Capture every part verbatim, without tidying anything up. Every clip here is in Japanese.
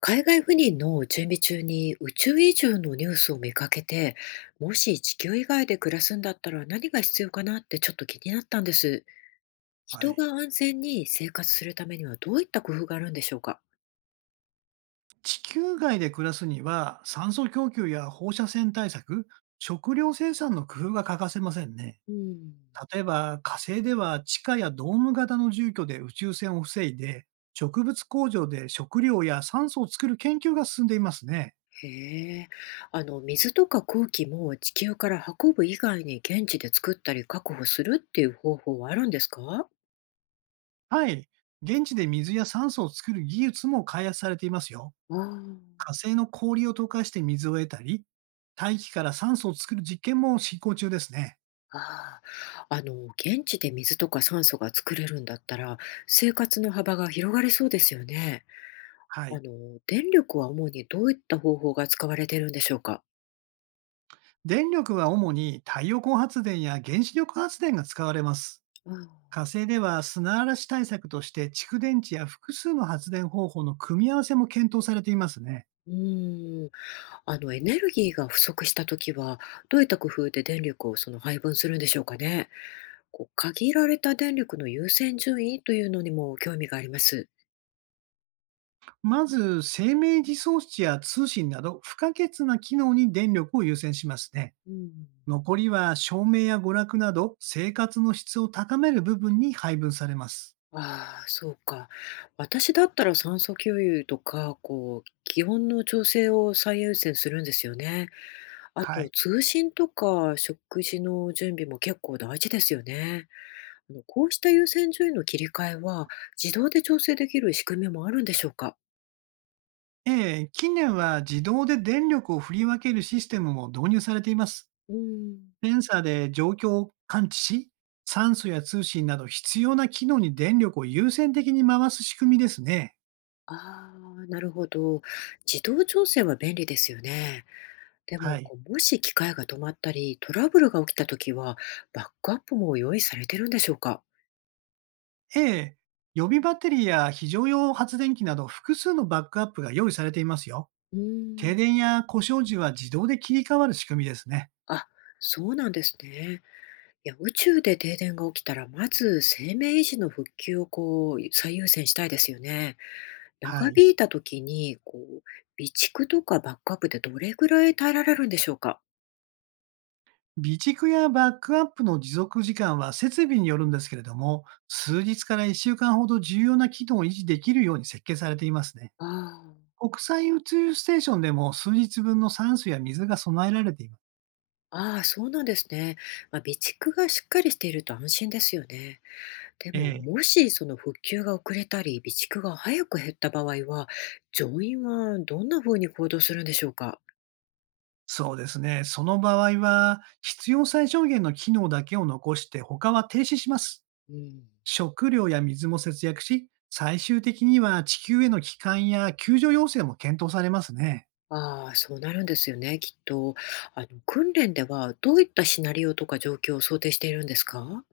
海外赴任の準備中に宇宙移住のニュースを見かけて、もし地球以外で暮らすんだったら何が必要かなってちょっと気になったんです。は人い。が安全に生活するためにはどういった工夫があるんでしょうか？地球外で暮らすには酸素供給や放射線対策、食料生産の工夫が欠かせませんね。うん。例えば火星では地下やドーム型の住居で宇宙船を防いで、植物工場で食料や酸素を作る研究が進んでいますね。へえ、あの、水とか空気も地球から運ぶ以外に現地で作ったり確保するっていう方法はあるんですか？はい。現地で水や酸素を作る技術も開発されていますよ。ああー。火星の氷を溶かして水を得たり、大気から酸素を作る実験も進行中ですね。ああ、あの、現地で水とか酸素が作れるんだったら、生活の幅が広がりそうですよね。はあい。の、電力は主にどういった方法が使われているんでしょうか。電力は主に太陽光発電や原子力発電が使われます。ああ。火星では砂嵐対策として蓄電池や複数の発電方法の組み合わせも検討されていますね。うーん、あの、エネルギーが不足したときは、どういった工夫で電力をその配分するんでしょうかね。こう、限られた電力の優先順位というのにも興味があります。まず、生命自走値や通信など不可欠な機能に電力を優先しますね。うん。残りは照明や娯楽など生活の質を高める部分に配分されます。ああ、そうか。私だったら酸素給油とか、こう、気温の調整を最優先するんですよね。あはと、い。通信とか食事の準備も結構大事ですよね。あの、こうした優先順位の切り替えは、自動で調整できる仕組みもあるんでしょうか？ええ、近年は自動で電力を振り分けるシステムも導入されています。うん。センサーで状況を感知し、酸素や通信など必要な機能に電力を優先的に回す仕組みですね。ああ、なるほど。自動調整は便利ですよね。ではも、い。こうもし機械が止まったり、トラブルが起きたときは、バックアップも用意されてるんでしょうか？ エー、予備バッテリーや非常用発電機など複数のバックアップが用意されていますよ。うー停ん。電や故障時は自動で切り替わる仕組みですね。あ、そうなんですね。いや、宇宙で停電が起きたら、まず生命維持の復旧をこう最優先したいですよね。は長い。引いた時に、こう、備蓄とかバックアップでどれぐらい耐えられるんでしょうか。備蓄やバックアップの持続時間は設備によるんですけれども、数日からいっしゅうかんほど重要な機能を維持できるように設計されていますね。ああ。国際宇宙ステーションでも数日分の酸素や水が備えられています。ああ、そうなんですね。まあ、備蓄がしっかりしていると安心ですよね。でえも、え、もしその復旧が遅れたり、備蓄が早く減った場合は、乗員はどんな風に行動するんでしょうか。そうですね。その場合は、必要最小限の機能だけを残して、他は停止します。うん。食料や水も節約し、最終的には地球への帰還や救助要請も検討されますね。ああ、そうなるんですよね、きっと。あの、訓練ではどういったシナリオとか状況を想定しているんですか？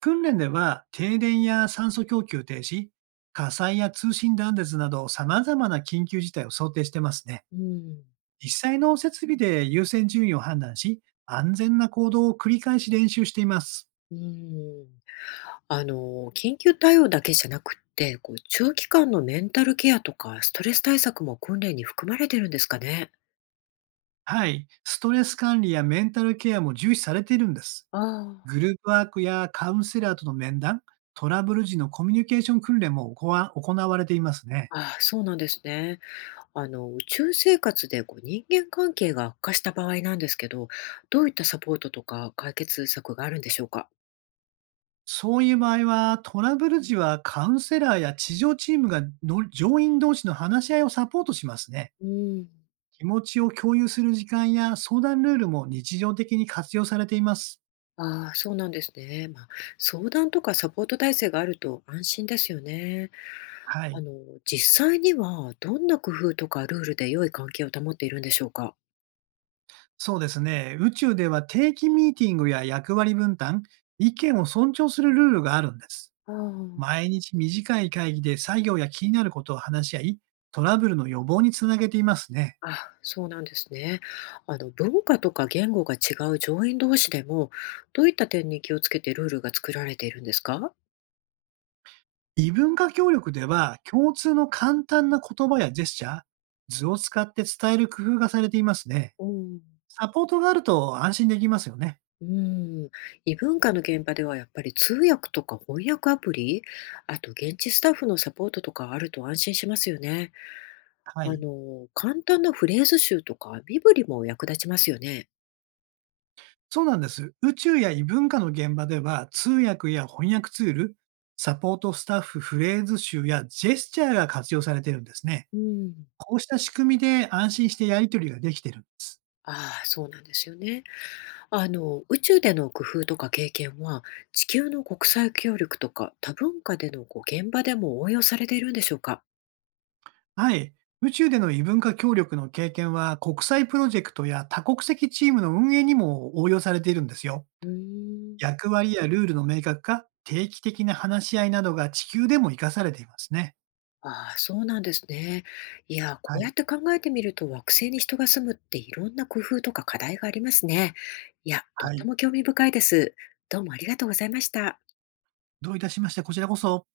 訓練では、停電や酸素供給停止、火災や通信断絶など、様々な緊急事態を想定してますね。うん、実際の設備で優先順位を判断し、安全な行動を繰り返し練習しています。うん。あの、緊急対応だけじゃなくって、こう、長期間のメンタルケアとかストレス対策も訓練に含まれてるんですかね？はい。ストレス管理やメンタルケアも重視されているんです。ああ。グループワークやカウンセラーとの面談、トラブル時のコミュニケーション訓練も行わ行われていますね。ああ、そうなんですね。あの、宇宙生活で、こう、人間関係が悪化した場合なんですけど、どういったサポートとか解決策があるんでしょうか？そういう場合は、トラブル時はカウンセラーや地上チームがの乗員同士の話し合いをサポートしますね。うん。気持ちを共有する時間や相談ルールも日常的に活用されています。ああ、そうなんですね。まあ、相談とかサポート体制があると安心ですよね。はあい。の、実際にはどんな工夫とかルールで良い関係を保っているんでしょうか？そうですね。宇宙では定期ミーティングや役割分担、意見を尊重するルールがあるんです。ああ。毎日短い会議で作業や気になることを話し合い、トラブルの予防につなげていますね。あ、そうなんですね。あの、文化とか言語が違う上院同士でも、どういった点に気をつけてルールが作られているんですか？異文化協力では共通の簡単な言葉やジェスチャー、図を使って伝える工夫がされていますね。うん。サポートがあると安心できますよね。うん、異文化の現場ではやっぱり通訳とか翻訳アプリ、あと現地スタッフのサポートとかあると安心しますよね。はあい。の、簡単なフレーズ集とか身振りも役立ちますよね。そうなんです。宇宙や異文化の現場では、通訳や翻訳ツール、サポートスタッフフレーズ集やジェスチャーが活用されてるんですね。うん。こうした仕組みで安心してやり取りができてるんです。ああ、そうなんですよね。あの、宇宙での工夫とか経験は、地球の国際協力とか多文化でのこう現場でも応用されているんでしょうか。はい。宇宙での異文化協力の経験は、国際プロジェクトや多国籍チームの運営にも応用されているんですよ。うーん。役割やルールの明確化、定期的な話し合いなどが地球でも活かされていますね。ああ、そうなんですね。いや、はこうやい。って考えてみると惑星に人が住むっていろんな工夫とか課題がありますね。いや、とっはてい。も興味深いです。どうもありがとうございました。どういたしまして、こちらこそ。